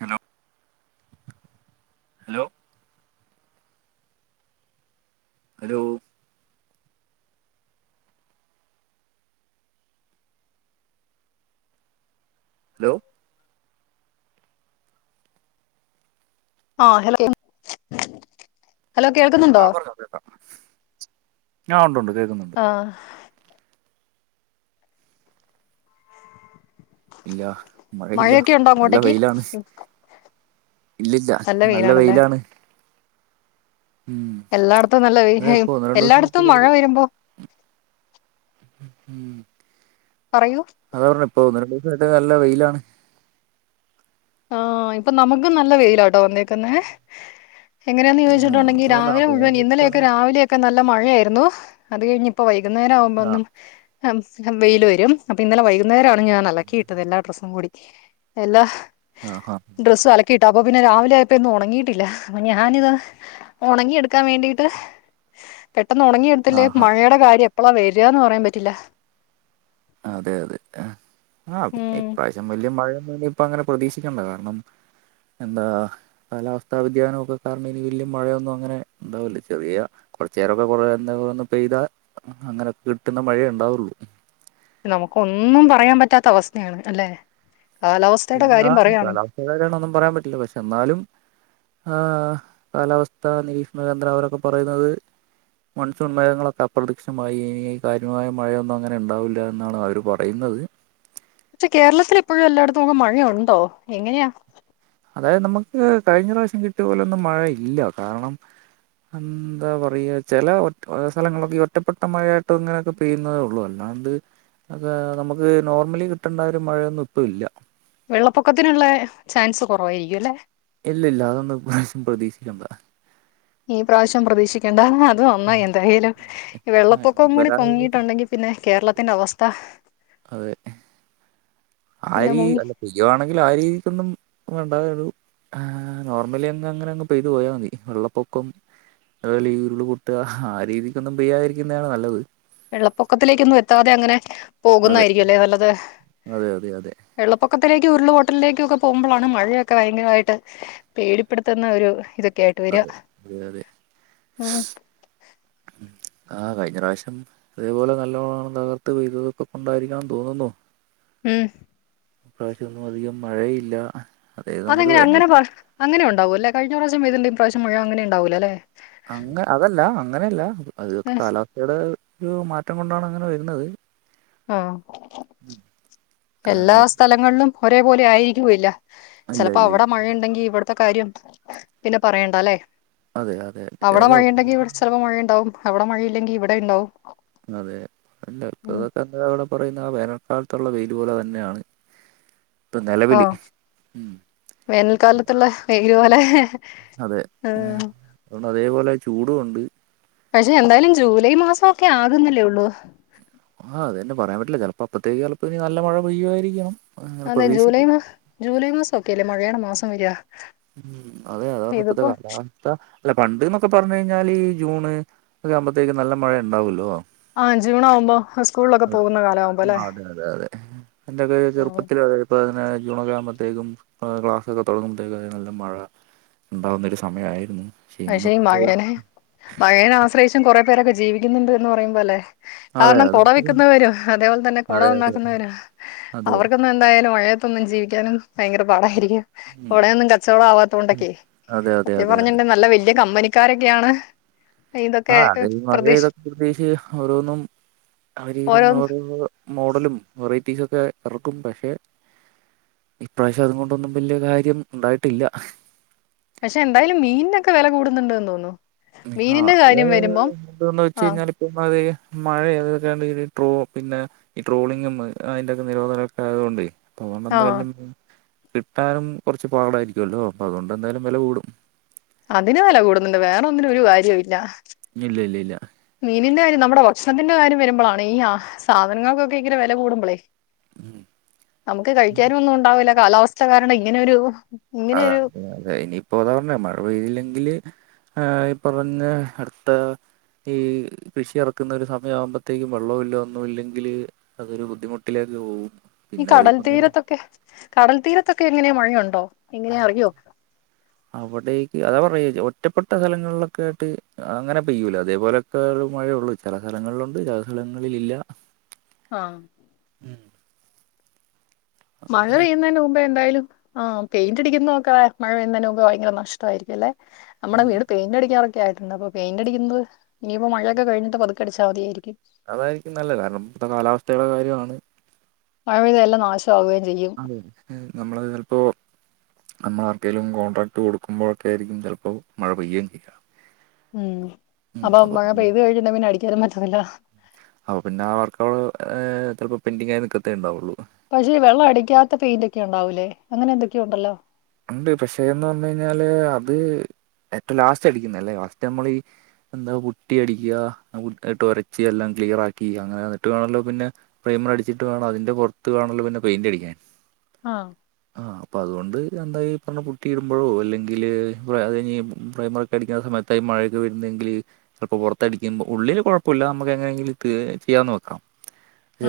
Hello hello hello hello ആഹ് hello hello കേൾക്കുന്നു ആഹ് പറഞ്ഞോ കേക്കാം ആഹ് ഉണ്ട് ഉണ്ട് കേക്കുന്നുണ്ട് ആഹ് ഇല്ല മഴയില്ല മഴയൊക്കെ ഉണ്ടോ നല്ല അങ്ങോട്ടേക്ക് വെയിലാണ് ഇല്ലില്ല നല്ല വെയിലാണ് ഉം എല്ലാടത്തും നല്ല അതെ വെയില ഇപ്പൊ ഒന്ന് രണ്ട് ദിവസായിട്ട് എല്ലാടത്തും മഴ വരുമ്പോ ഉം പറയൂ അതാ പറഞ്ഞെ ഇപ്പോ ഒന്ന് രണ്ട് ദിവസായിട്ട് നല്ല വെയിലാണ് ആഹ് ഇപ്പൊ നമുക്കും നല്ല വെയിലാട്ടോ വന്നേക്കുന്നെ എങ്ങനെയാന്ന് ആഹ് ചോദിച്ചിട്ടുണ്ടെങ്കി അതാ പറഞ്ഞെ ആ രാവിലെ മുഴുവൻ ഇന്നലെയൊക്കെ വേനൽക്കാലം രാവിലെയൊക്കെ നല്ല മഴയായിരുന്നു അത് കഴിഞ്ഞിപ്പ വൈകുന്നേരാവുമ്പോന്നും ആഹ് അം വെയില് വരും അപ്പൊ ഇന്നലെ വൈകുന്നേരാണ് ഞാൻ അലക്കിയിട്ടത് എല്ലാ ഡ്രസ്സും കൂടി എല്ലാ ആഹ് ഹാ ഡ്രസ്സ് അലക്കിയിട്ട് അപ്പൊ പിന്നെ രാവിലായപ്പോന്ന് ഉണങ്ങിയിട്ടില്ല ഞാനിത് ഒണങ്ങി എടുക്കാൻ വേണ്ടിട്ട് പെട്ടെന്ന് ഒണങ്ങിയെടുത്തില്ലേ ആഹാ മഴയുടെ കാര്യ എപ്പഴാ വരാന്ന് പറയാൻ പറ്റില്ല അതെ അതെ ആഹ് ആഹ് പിന്നെ ഉം ഇപ്രാവശ്യം വല്യ മഴയൊന്നും ഇപ്പങ്ങനെ പ്രതീക്ഷിക്കണ്ട കാരണം എന്താ കാലാവസ്ഥ വ്യതിയാനമൊക്കെ കാരണം ഇനി വല്യ മഴയൊന്നും അങ്ങനെ ഇണ്ടാവില്ല ചെറിയ കുറച്ചെരൊക്കെ കൊറെ എന്താന്ന് പെയ്താ അങ്ങനെ കിട്ടുന്ന മഴയെ ഉണ്ടാവറുള്ളു നമുക്കൊന്നും പറയാൻ പറ്റാത്ത അവസ്ഥയാണ് അല്ലെ കാലാവസ്ഥയുടെ കാര്യം പറയാണെങ്കി [unintelligible] ന്നും പറയാൻ പറ്റില്ല പക്ഷെ എന്നാലും ആഹ് കാലാവസ്ഥാ നിരീക്ഷണ കേന്ദ്ര അവരൊക്കെ പറയുന്നത് മനുഷ്യ ഉന്മേതങ്ങളൊക്കെ അപ്രത്യക്ഷമായി ഇനി കാര്യമായ മഴയൊന്നങ്ങനെ ണ്ടാവില്ലന്നാണ് അവർ പറയുന്നത് പക്ഷെ കേരളത്തിൽ എപ്പോഴും എല്ലായിടത്തും നമുക്ക് മഴയുണ്ടോ എങ്ങനെയാ അതായത് നമുക്ക് കഴിഞ്ഞ പ്രാവശ്യം കിട്ടിയപോലെയോന്നും മഴയില്ല കാരണം എന്താ പറയാ ചില ഒറ്റ സ്ഥലങ്ങളൊക്കെ ഒറ്റപ്പെട്ട മഴയായിട്ട് ഇങ്ങനൊക്കെ പെയ്യുന്നതേ ഉള്ളൂ അല്ലാണ്ട് ഒക്കെ നമുക്ക് നോർമലി കിട്ടേണ്ട ഒരു മഴയൊന്നും ഇപ്പം ഇല്ല വെള്ളപ്പൊക്കത്തിനുള്ള ചാൻസ് കുറവായിരിക്കും അല്ലെ ഇല്ലില്ല അതൊന്ന് ഈ പ്രാവശ്യം പ്രതീക്ഷിക്കേണ്ട ഈ പ്രാവശ്യം പ്രതീക്ഷിക്കേണ്ട അത് നന്നായി എന്തായാലും ആ, ഇനി വെള്ളപ്പൊക്കം കൂടി വരാൻ പൊങ്ങിയിട്ടുണ്ടെങ്കിൽ പിന്നെ കേരളത്തിൻ്റെ അവസ്ഥ അതെ പിന്നെ ആരീ മുങ്ങി അല്ല പെയ്യുവാണെങ്കിൽ ആ രീതിക്കൊന്നും വേണ്ടാതുള്ളു നോർമലി അങ്ങ് അങ്ങനെ അങ്ങ് പെയ്തു പോയാൽ മതി വെള്ളപ്പൊക്കം അതുപോലെ ഈ ഉരുള് പൊട്ടുക ആ രീതിക്കൊന്നും പെയ്യാതിരിക്കുന്നതാണ് നല്ലത് വെള്ളപ്പൊക്കത്തിലേക്കൊന്നും എത്താതെ അങ്ങനെ അതെ പോകുന്നതായിരിക്കും അല്ലെ നല്ലത് അതെ അതെ അതെ വെള്ളപ്പൊക്കത്തിലേക്കും ഉരുൾപൊട്ടലിലേക്കും ഒക്കെ പോകുമ്പോഴാണ് മഴയൊക്കെ ഭയങ്കരമായിട്ട് പേടിപ്പെടുത്തുന്ന ഒരു ഇതൊക്കെ ആയിട്ട് വരിക അതെ അതെ അതെ ആഹ് ആഹ് കഴിഞ്ഞ പ്രാവശ്യം അതേപോലെ നല്ലോണം തകർത്ത് പെയ്തതൊക്കെ കൊണ്ടായിരിക്കണമെന്ന് തോന്നുന്നു ഉം ഈ പ്രാവശ്യം ഒന്നും അധികം മഴയില്ല അതായത് നമുക്ക് അതെങ്ങനെ വേ അങ്ങനെ അങ്ങനെ ഉണ്ടാകുവല്ലേ. കഴിഞ്ഞ പ്രാവശ്യം മഴ അങ്ങനെ ഉണ്ടാവൂല്ലെ അങ്ങെ അതല്ല അങ്ങനെയല്ല അതൊക്കെ ഏഹ്. കാലാവസ്ഥയുടെ ഒരു മാറ്റം കൊണ്ടാണ് അങ്ങനെ വരുന്നത്. ആഹ് എല്ലാ കാരണം സ്ഥലങ്ങളിലും ഒരേപോലെ ആയിരിക്കുകില്ല ഇല്ല ചിലപ്പോ ഇല്ല ഇല്ല. അവിടെ മഴയുണ്ടെങ്കി ഇവിടത്തെ കാര്യം പിന്നെ പറയണ്ടാ ല്ലേ അതെ അതെ അതെ അവിടെ അതോ മഴയുണ്ടെങ്കി ഇവിടെ ചിലപ്പോ മഴയുണ്ടാവും അവടെ മഴയില്ലെങ്കി ഇവിടെ ഇണ്ടാവും അതെ അല്ല ഇപ്പം ഇതൊക്കെ എന്തിനാ ഇവിടെ പറയുന്ന ആ വേനൽക്കാലത്തുള്ള വെയില് പോലെ തന്നെയാണ് ഇപ്പം ആ നിലവിൽ ഉം വേനൽക്കാലത്തുള്ള വെയിലു പോലെ അതെ ഉം. അതുകൊണ്ട് അതേപോലെ ചൂടും ഉണ്ട് പക്ഷെ എന്തായാലും ജൂലൈ മാസം ഒക്കെ ആകുന്നല്ലേ ഉള്ളൂ ആഹ് അത് തന്നെ പറയാൻ പറ്റില്ല ചിലപ്പോ അപ്പഴത്തേക്ക് ചിലപ്പോൾ ഇനി നല്ല മഴ പെയ്യുമായിരിക്കണം അങ്ങനെ അതെ ജൂലൈ പ്രതീക്ഷിക്കാം മാ ജൂലൈ മാസം ഒക്കെ അല്ലേ മഴയുടെ മാസം വരിക ഉം അതെ അതാ [unintelligible] ഇപ്പഴത്തെ ഇതിപ്പോ കാലാ അല്ല പണ്ട് എന്നൊക്കെ പറഞ്ഞു കഴിഞ്ഞാല് ഈ ജൂണ് ഒക്കെ ആകുമ്പോത്തേക്കും നല്ല മഴ ഉണ്ടാവല്ലോ ആഹ് ജൂണാകുമ്പോ ഹസ് അ അതെ അതെ അതെ എന്റെയക്കെ ചെറുപ്പത്തില് അതെ ഇപ്പോൾ അങ്ങെ ജൂൺ ഒകെ [unintelligible] ആുമ്പഴത്തേക്കും ക്ലാസ്സൊക്കെ തുടങ്ങുമ്പോഴത്തേക്ക് നല്ല മഴ ഉണ്ടാവുന്ന ഒരു സമയമായിരുന്നു. പക്ഷെ പക്ഷേ ഈ ഇന്നത്തെ മഴനെ മഴനെ ആശ്രയിച്ചും കൊറെ പേരൊക്കെ ജീവിക്കുന്നുണ്ടെന്ന് പറയുമ്പോ അല്ലെ. അതെ കാരണം അതും കുട ശരിയാണ് വിൽക്കുന്നവരും അതേപോലെ തന്നെ കുട അതെ അതെ നന്നാക്കുന്നവരും അതെ അവർക്ക്. ഇന്ന് എന്തായാലും മഴയത്തൊന്നും ജീവിക്കാനും ഭയങ്കര പാടായിരിക്കും. ഉം കുടയൊന്നും കച്ചവടം ആവാത്ത കൊണ്ടൊക്കെ അതെ, അതെ, സത്യം അതെ, അതെ. പറഞ്ഞിണ്ട് നല്ല വലിയ കമ്പനിക്കാരൊക്കെയാണ്. ഇതൊക്കെ ആഹ് അത് ഈ മഴ പ്രതീക്ഷ ഇതൊക്കെ പ്രത്യേകിച്ച് ഓരോന്നും അവര് ഓരോ പറഞ്ഞു പോലെ ഓരോ. മോഡലും വെറൈറ്റീസ് ഒക്കെ ഇറക്കും പക്ഷെ. ഇപ്രാവശ്യം അതുകൊണ്ടൊന്നും വലിയ കാര്യം ഉണ്ടായിട്ടില്ല. പക്ഷെ എന്തായാലും മീനിനൊക്കെ വില കൂടുന്നുണ്ട് എന്ന് തോന്നുന്നു. ആഹ് മീനിന്റെ കാര്യം അത് വരുമ്പം എന്താന്ന് വെച്ച് ആഹ് കഴിഞ്ഞാല്. ഇമ്മാതിരി മഴ ഏതിർക്കാണ്ട് പോവും, പിന്നെ. ഈ ട്രോളിങ്ങും അതിന്റ ഒക്കെ നിരോധനമൊക്കെ ആയതുകൊണ്ടെ. അതുകൊണ്ട് ആഹ് എന്തായാലും കിട്ടാനും കുറച്ച് പാടായിരിക്കുമല്ലോ, അപ്പം അതുകൊണ്ട് എന്തായാലും വില കൂടും. അതിന് വില കൂടുന്നുണ്ട്, വേറെ ഒന്നിനും ഒരു വാല്യൂ ഇല്ല. ഇല്ല ഇല്ല ഇല്ല മീനിന്റെ കാര്യം നമ്മുടെ ഭക്ഷണത്തിന്റെ കാര്യം വരുമ്പോഴാണ് ഈ ആഹ് സാധനങ്ങൾക്ക് ഒക്കെ ഇങ്ങനെ വില കൂടുമ്പോളേ. നമുക്ക് കഴിക്കാനും ഒന്നും ഉണ്ടാവില്ല, കാലാവസ്ഥ കാരണം ഇങ്ങനൊരു. അതെ, അതെ കഴിഞ്ഞു. ഇപ്പൊ അതാ പറഞ്ഞു മഴ പെയ്തില്ലെങ്കില് ഏഹ് ഈ പറഞ്ഞു അടുത്ത്. ഈ കൃഷി ഇറക്കുന്ന ഒരു സമയം ആകുമ്പോഴത്തേക്കും വെള്ളമില്ല ഒന്നും ഇല്ലെങ്കില്. അതൊരു ബുദ്ധിമുട്ടിലേക്ക് പോവും. ഈ കടൽ തീരത്തൊക്കെ കടൽ തീരത്തൊക്കെ എങ്ങനെയാ മഴയുണ്ടോ, എങ്ങനെയാ അറിയോ? അവിടേക്ക് അതാ പറഞ്ഞു ഈ ഒറ്റപ്പെട്ട സ്ഥലങ്ങളിലൊക്കെ ആയിട്ട് അങ്ങനെ പെയ്യൂല, അതേപോലെ. ഇപ്പോ ഏതായാലും മഴയുള്ളൂ ചില സ്ഥലങ്ങളിലുണ്ട് ചില സ്ഥലങ്ങളില്ല. ആഹ് മഴ അങ്ങനെ പെയ്യുന്നതിന് മുമ്പ് എന്തായാലും. ആഹ് പെയിന്റ്ടിക്കുന്നത് ഒക്കെ മഴ പെയ്യുന്നതിന് മുൻപേ ഭയങ്കര നഷ്ടമായിരിക്കും അല്ലെ, നമ്മുടെ ഉം വീട്. പെയിന്റ് അടിക്കാനൊക്കെ ആയിട്ടുണ്ട് അപ്പോ പെയിന്റ്ടിക്കുന്നത് ഇനിയിപ്പോ മഴയൊക്കെ കഴിഞ്ഞിട്ട് പതുക്കെ അടിച്ചാൽ മതിയായിരിക്കും. അതായിരിക്കും നല്ലത്, കാരണം ഇപ്പത്തെ കാലാവസ്ഥയുടെ കാര്യയാണ്. മഴപെയ്താൽ എല്ലാ നാശം. ആവുകയും ചെയ്യും. അതെ നമ്മള് ചിലപ്പോ. നമ്മൾ ആർക്കേലും കോൺട്രാക്ട് കൊടുക്കുമ്പോഴൊക്കെ ആയിരിക്കും, ചിലപ്പോൾ മഴ പെയ്യുകയും ചെയ്യുന്നു. ഉം അപ്പൊ മഴ പിന്നെ പെയ്തു കഴിഞ്ഞാൽ പിന്നെ അടിക്കാനും പറ്റത്തില്ല. അപ്പോ പിന്നെ ആഹ് വർക്ക്‌ അവിടെ ആഹ് ചിലപ്പോൾ പെന്റിങ് ആയി നിൽക്കത്തേ ഉണ്ടാവുള്ളൂ. പക്ഷേ വെള്ളം അടിക്കാത്ത പെയിന്റ് ഒക്കെ ഉണ്ടാവൂലേ, അങ്ങനെ എന്തൊക്കെയോ ഉണ്ടല്ലോ. ഉണ്ട് പക്ഷേ എന്ന് പറഞ്ഞു കഴിഞ്ഞാല് അത് ഏറ്റവും ലാസ്റ്റ് അടിക്കുന്നല്ലേ ഫസ്റ്റ് നമ്മളെ ഈ. എന്താ പുട്ടി അടിക്കുക പുട്ടിയിട്ട് വരച്ചു എല്ലാം ക്ലിയർ ആക്കി അങ്ങനെ എന്നിട്ട് വേണല്ലോ പിന്നെ. പ്രൈമർ അടിച്ചിട്ട് വേണം അതിന്റെ പുറത്ത് വേണോലോ പിന്നെ പെയിന്റ് അടിക്കാൻ. ആഹ് ആഹ് അപ്പം അതുകൊണ്ട്. എന്താ ഈ പറഞ്ഞു പുട്ടി ഇടുമ്പോഴോ അല്ലെങ്കിൽ അത് കഴിഞ്ഞു പ്രൈമർ ഒക്കെ അടിക്കുന്ന സമയത്ത്. ഇപ്പൊ മഴയൊക്കെ വരുന്നെങ്കിൽ. അപ്പൊ പുറത്തടിക്കുമ്പോ ഉള്ളില് കുഴപ്പമില്ല നമ്മുക്ക് എങ്ങനെങ്കിലും തി ചെയ്യാന് വെക്കാം.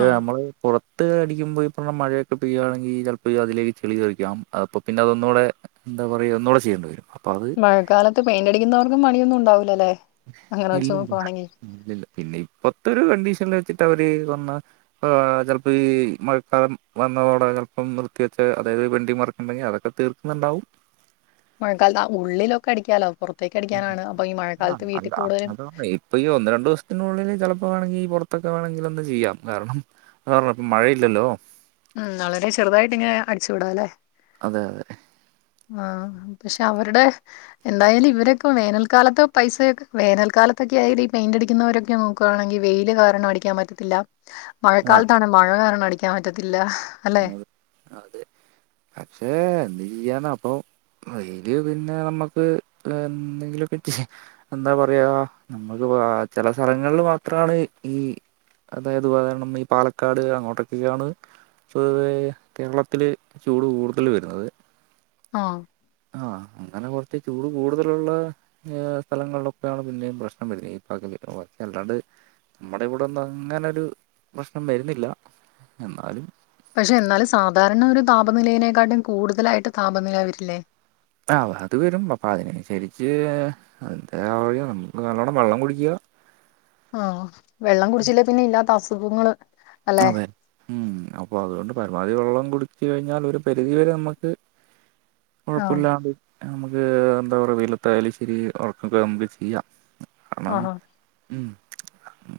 ആ നമ്മള് പുറത്ത്. തട്ട് അടിക്കുമ്പോ ഈ പറഞ്ഞ മഴയൊക്കെ പെയ്യണെങ്കിൽ ചപ്പോ അതിലേക്ക് ചളി കറിക്കാം അം പിന്നെ അതൊന്നൂടെന്ത പറയ ഒന്നൂടെ ചെയ്യേണ്ട വരും അപ്പോൾ അത് മഴക്കാലത്ത് പെയിന്റ്ടിക്കുന്നവർക്ക പണിയൊന്നും ഉണ്ടാവില്ലല്ലേ ഇല്ലില്ല ഇല്ലില്ല പിന്നെ ഇപ്പത്തെ ഒരു കണ്ടീഷനിൽ വെച്ചിട്ട് അവര് കൊന്ന ചപ്പോ ഈ മഴക്കാലം വന്നതോടെ ചിലപ്പോം നിർത്തിവെച്ച അതായത് വെൻഡിങ് മർക്ക ഉണ്ടെങ്കിൽ അതൊക്കെ തീർ ഇണ്ടൗ മഴക്കാലത്ത് ആ ഉള്ളിലൊക്കെ അടിക്കാലോ പുറത്തേക്ക് അടിക്കാനാണ് അപ്പൊ ഈ ആ മഴക്കാലത്ത് വീട്ടിൽ അല്ല കൂടുതലും അതാണ് ഇപ്പൊ ഈ ഒന്ന് രണ്ട ദസത്തിനുള്ളിൽ ചിലപ്പോ വേണമങ്ക ഈ പുറത്തൊക്കെ വേണമെങ്കിൽ ഒന്ന് ചെയ്യാം കാരണം സ ഇപ്പം മഴയില്ലല്ലോ ഉം വളരെ ചെറുതായിട്ട് ഇങ് അടിച്ചുവിടാം അല്ലെ അതെ അതെ ആഹ് പക്ഷെ അവരുടെ എന്തായാലും ഇവരൊക്കെ വേനൽക്കാലത്ത് പൈസൊക്കെ വേനൽക്കാലത്തൊക്കെ ആയാല ഈ പെയിന്റ് എടുക്കുന്നവരൊക്കെ നോക്ക പക്കവാണെങ്കി വെയില് കാരണം അടിക്കാൻ പറ്റത്തില്ല ആ മഴക്കാലത്താണ മഴ കാരണം അടിക്കാൻ പറ്റത്തില്ല അല്ലെ അതെ അതെ പക്ഷെ എന്ത് ചെയ്യാന അപ്പൊ അയ്ല് പിന്നെ നമ്മുക്ക് എന്തെങ്കിലൊക്കെ ചെയ്യാ എന്താ പറയാ നമ്മുക്ക് ചില സ്ഥലങ്ങളിൽ മാത്രമാണ് ഈ അതായത് ഉദാഹരണം ഈ പാലക്കാട് അങ്ങോട്ടൊക്കെയാണ് പൊതുവെ കേരളത്തിൽ ചൂട് കൂടുതൽ വരുന്നത് ആഹ് ആഹ് അങ്ങനെ കൊറച്ച് ചൂട് കൂടുതലുള്ള എഹ് സ്ഥലങ്ങളിലൊക്കെ ആണ് പിന്നേം പ്രശ്നം വരുന്നത് ഈ പകല് ബാക്കി അല്ലാണ്ട് നമ്മടെ ഇവിടൊന്നും അങ്ങനരു പ്രശ്നം വരുന്നില്ല എന്നാലും പക്ഷെ എന്നാലും സാധാരണ ഒരു താപനിലയിനെക്കാട്ടിം കൂടുതലായിട്ട് താപനില വരില്ലേ ആഹ് അത് വരും അപ്പം അതിനനുസരിച്ച് എന്താ പറയ നമ്മക് നല്ലോണ്ണം വെള്ളം കുടിക്ക ആഹ് വെള്ളം കുടിച്ചില്ലേ പിന്നെ ഇല്ലാത്ത അസുഖങ്ങള് അല്ലെ അതെ ഉം അപ്പൊ അതുകൊണ്ട് പരമാവധി വെള്ളം കുടിച്ച് കഴിഞ്ഞാൽ ഒരു പരിധിവരെ നമുക്ക് ആ കൊഴപ്പില്ലാണ്ട് നമുക്ക് എന്താ പറയാ വെയിലത്തായാലും ശരി വർക്കൊക്കെ നമുക്ക് ചെയ്യാം കാണം ആ ഉം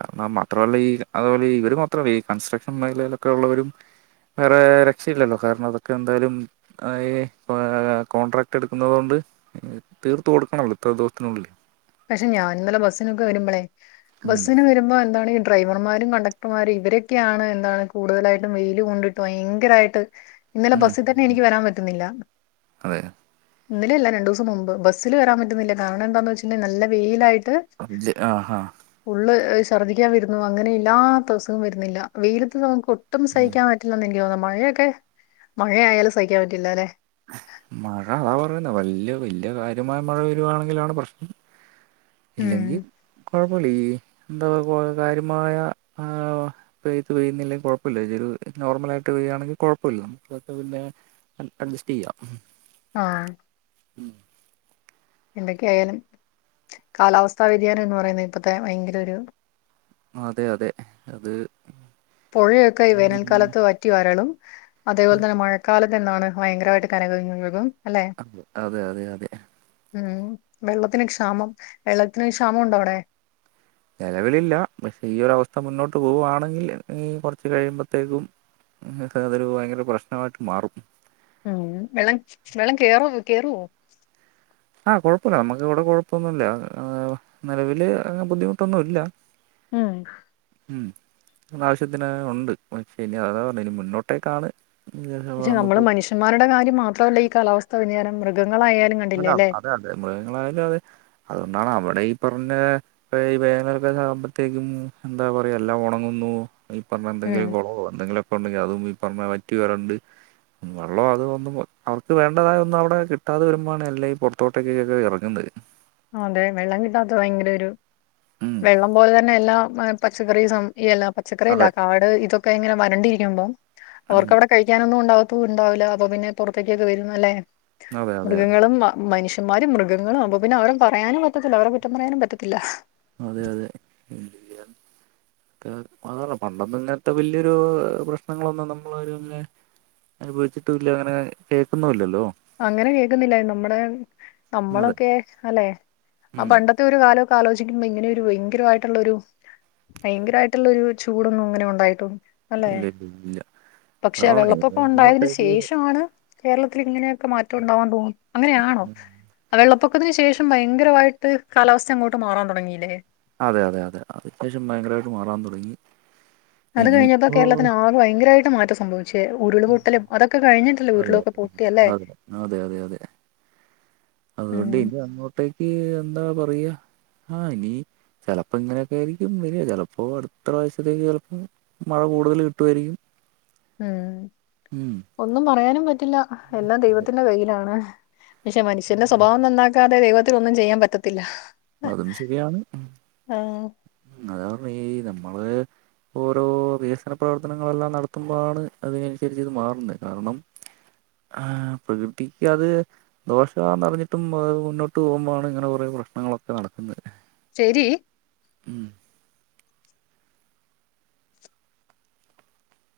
കാണം മാത്രമല്ല ഈ അത്പോലെ ഈ ഇവര് മൊ ത്ര ഈ കൺസ്ട്രക്ഷൻ മേഖലയിലൊക്കെ ഉള്ളവരും വേറെ രക്ഷയില്ലല്ലോ കാരണം അതൊക്കെ എന്തായാലും അയേ പ്പ കോൺട്രാക്ട് എടുക്കുന്നുന്നത് കൊണ്ട് തീർത്ത് കൊടുക്കണല്ലോ ഇത്ര ദിവസത്തിനുള്ളില് പക്ഷെ ഞാൻ ഇന്നലെ ബസ്സിനൊക്കെ വരുമ്പോളേ ഉം ബസ്സിന് വരുമ്പോ എന്താണീ ഡ്രൈവർമാരും കണ്ടക്ടർമാരും ഇവരൊക്കെയാണ് എന്താണ് കൂടുതലായിട്ടും വെയിൽ കൊണ്ടിട്ട് ഭയങ്കരായിട്ട് ഇന്നലെ ഉം ബസ്സി തന്നെ എനിക്ക് വരാൻ പറ്റുന്നില്ല അതെ ഇന്നലല്ല രണ്ടുസംമുമ്പ് ബസ്സില് വരാൻ പറ്റുന്നില്ല കാരണം എന്താന്ന് വെച്ചിണ്ടെ നല്ല വെയിലായിട്ട് അജ് ആഹ് ആഹ് ഉള്ള് എഹ് ഛർദിക്കാൻ വരുന്നു അങ്ങനെ ഇല്ലാത്ത അസുഖം വരുന്നില്ല വെയിലത്ത് നമുക്ക് ഒ ഒട്ടും സഹിക്കാൻ പറ്റില്ലന്ന് എനിക്ക് തോന്നുന്നു മഴയൊക്കെ മഴയാലും സഹിക്കാൻ പറ്റില്ലാല്ലെ മഴ അതാ പറയുന്നെ വല്യ വല്യ കാര്യമായ മഴ വരുവാണെങ്കിലാണ് പ്രശ്നം ഉം ഇല്ലെങ്കിൽ കൊഴപ്പുല്ല ഈ എന്താ കാര്യമായ ആ പെയ്ത് പെയ്യുന്നില്ലേ കൊഴപ്പല്ല ഇന ഒരു നോർമലായിട്ട് പെയ്യുണെങ്കിൽ കൊഴപ്പുല്ല നമുക്കൊക്കെ പിന്നെ അഡ്ജസ്റ്റീയ്യാം ആഹ് ഉം എന്തൊക്കെ ആയാലും കാലാവസ്ഥാ വ്യതിയാനം എന്ന് പറയുന്നത് ഇപ്പത്തെ ഭയങ്കര ഒരു അതെ അതെ അത് പൊഴയൊക്കെ ഈ വേനൽക്കാലത്ത് വറ്റി വരളും. അതേപോലെ തന്നെ മഴക്കാലത്ത് ന്താണ് ഭയങ്കരായിട്ട് കര കവിഞ്ഞൊഴുകും അല്ലെ? അ അതെ അതെ അതെ. ഉം വെള്ളത്തിന് ക്ഷാമം വെള്ളത്തിന് ക്ഷാമൊണ്ടോ അവിടെ? നെലവിലില്ല. പക്ഷെ ഈ ഒരവസ്ഥ മുന്നോട്ട് പോവാണെങ്കിൽ കൊറച്ചു കഴിയുമ്പത്തേക്കും ഇങ്ങക്ക് അതൊരു ഭയങ്കര പ്രശ്നമായിട്ട് മാറും. ഉം വെള്ളം വെള്ളം കേറൊ കേറോ? ആഹ് കൊഴപ്പുല്ല നമുക്ക് ഇവിടെ കൊഴപ്പൊന്നുല്ല. നിലവില് അങ്ങനെ ബുദ്ധിമുട്ടൊന്നും ഇല്ല. ഉം ഉം ആവശ്യത്തിന് ഉണ്ട്. പക്ഷേ ഇനി അതാ പറഞ്ഞെ ഇനി മുന്നോട്ടേക്കാണ് പക്ഷെ നമ്മള് നമുക്ക് മനുഷ്യന്മാരുടെ കാര്യം മാത്രമല്ല ഈ കാലാവസ്ഥ വ്യതിയാനം മൃഗങ്ങളായാലും ങ്ങ അല്ല അതെ അതെ. മൃഗങ്ങളായാലും അതെ അതൊണ്ടാണ് അവിടെ ഈ പറഞ്ഞ ഇപ്പ ഈ വേനൽകാല ആവുമ്പത്തേക്കും എന്താ പറയാ എല്ലാം ഒണങ്ങുന്നു. ഈ പറഞ്ഞ ഉം എന്തെങ്കിലും കൊളോ എന്തെങ്കിലൊക്കെ ഉണ്ടെങ്കി അതും ഈ പറഞ്ഞ വറ്റി വരണ്ട് വെള്ളോ അത് ഒന്നും അവർക്ക് വേണ്ടതായ ഒന്നും അവിടെ കിട്ടാതെ വരു മ്പാണ് എല്ലാംഈ പൊറത്തോട്ടൊക്കെക്കെ എറങ്ങുന്ന്. അതെ. വെള്ളം കിട്ടാത്ത ഭയങ്കര ഒരു ഉം വെള്ളം പോലെ തന്നെ എല്ലാം അ പച്ചക്കറി സം എല പച്ചക്കറി അതെ അല്ലാട്ടാ ആടെ ഇതൊക്കെ ഇങ്ങനെ വരണ്ടിരിക്കുമ്പോ ഉം അവർക്ക് അവടെ കഴിക്കാനൊന്നും ഉണ്ടാവത്തു ണ്ടാവില്ല. അപ്പൊ പിന്നെ പൊറത്തേക്കൊക്കെ വരുന്നു അല്ലേ. അതെ അതെ അതെ മൃഗങ്ങളും മ മനുഷ്യ മാരും മൃഗങ്ങളും അപ്പോ പിന്നെ അവരെ പറയാനും പറ്റത്തില്ല. അവരെ കുറ്റം പറയാനും പറ്റത്തില്ല. അതെ അതെ എന്തയ്യാ [inaudible] ത് അത്പറ പണ്ടെത്തെ ഇങ്ങനത്തെ വലിയൊരു പ്രശ്നങ്ങളൊന്നും നമ്മൾ ആരും ഇങ്ങനെ അനുഭവിച്ചിട്ടൂല്ല അങ്ങനെ കേക്കുന്നൂല്ലല്ലോ അങ്ങനെ കേക്കുന്നില്ല നമ്മുടെ അതെ നമ്മളൊക്കെ അല്ലെ ആ ഉം പണ്ട ത്ത ഒരു കാലമൊക്കെ ആലോചിക്കുമ്പോ ഇങ്ങനെ ഒരു ഭയങ്കരമായിട്ടുള്ള ഒരു ഭയങ്കരമായിട്ടുള്ളൊരു ചൂടൊന്നും ഇങ്ങനെ ഉണ്ടായിട്ടൊന്നൂല്ല. അല്ലെ ഇല്ല ഇല്ല ഇല്ല പക്ഷേ അതാണ് വെള്ളപ്പൊക്കം ഉണ്ടായതിന് അങ്ങോട്ടേക്ക് ശേഷമാണ് കേരളത്തിൽ ഇങ്ങനെയൊക്കെ മാറ്റം ഉണ്ടാവാൻ തോന്നു അങ്ങനെയാണോ? അ വെള്ളപ്പൊ ക്കത്തിന് ശേഷം ഭയങ്കരമായിട്ട് കാലാവസ്ഥ അങ്ങോട്ട് മാറാൻ തൊടങ്ങിയില്ലേ? അതെ അതെ അതെ അത്ക്ക്ശേഷം ഭയങ്കരമായിട്ട് മാറാൻ തൊടങ്ങി. അത്കഴിഞ്ഞപ്പോ കേരളത്തിന് ആകെ ഭയങ്കരമായിട്ട് മാറ്റം സംഭവിച്ചു. പക്ഷെ ഉരുളു പൊട്ടലും അതൊക്കെ കഴിഞ്ഞിട്ടല്ലേ അതെ ഉരുളുക്കെ പൊട്ടി അല്ലേ? അതെ അത്കൊണ്ട് ഇനി അങ്ങോട്ടേക്ക് എന്താ പറയ ആഹ് ഇനി ചെലപ്പോ ഇങ്ങനെയൊക്കെ ആയിരിക്കും വരിക ചിലപ്പോ അടുത്ത പ്രാവിശ്യത്തേക്ക് ചിലപ്പോ മഴ കൂടുതല് കിട്ടുമായിരിക്കും. ഉം ഉം ഒന്നും പറയാനും പറ്റില്ല എല്ലാം ദൈവത്തിന്റെ കയ്യിലാണ്. പക്ഷെ മനുഷ്യന്റെ സ്വഭാവം നന്നാക്കാതെ ദൈവത്തിനൊന്നും ചെയ്യാൻ പറ്റത്തില്ല. അതും ശരിയാണ്. ആഹ് അത [unintelligible] ഈ നമ്മള് ഓരോ വികസന പ്രവർത്തനങ്ങളെല്ലാം നടത്തുമ്പോഴാണ് അതിനനുസരിച് ഇത് മാറുന്നേ. കാരണം ആഹ് പ്രകൃതിക്കത് ദോഷാന്ന് അറിഞ്ഞിട്ടും അത് മുന്നോട്ട് പോകുമ്പാണ് ഇങ്ങനെ കൊറെേ പ്രശ്നങ്ങളൊക്കെ നടക്കുന്നേ. ശരി ഉം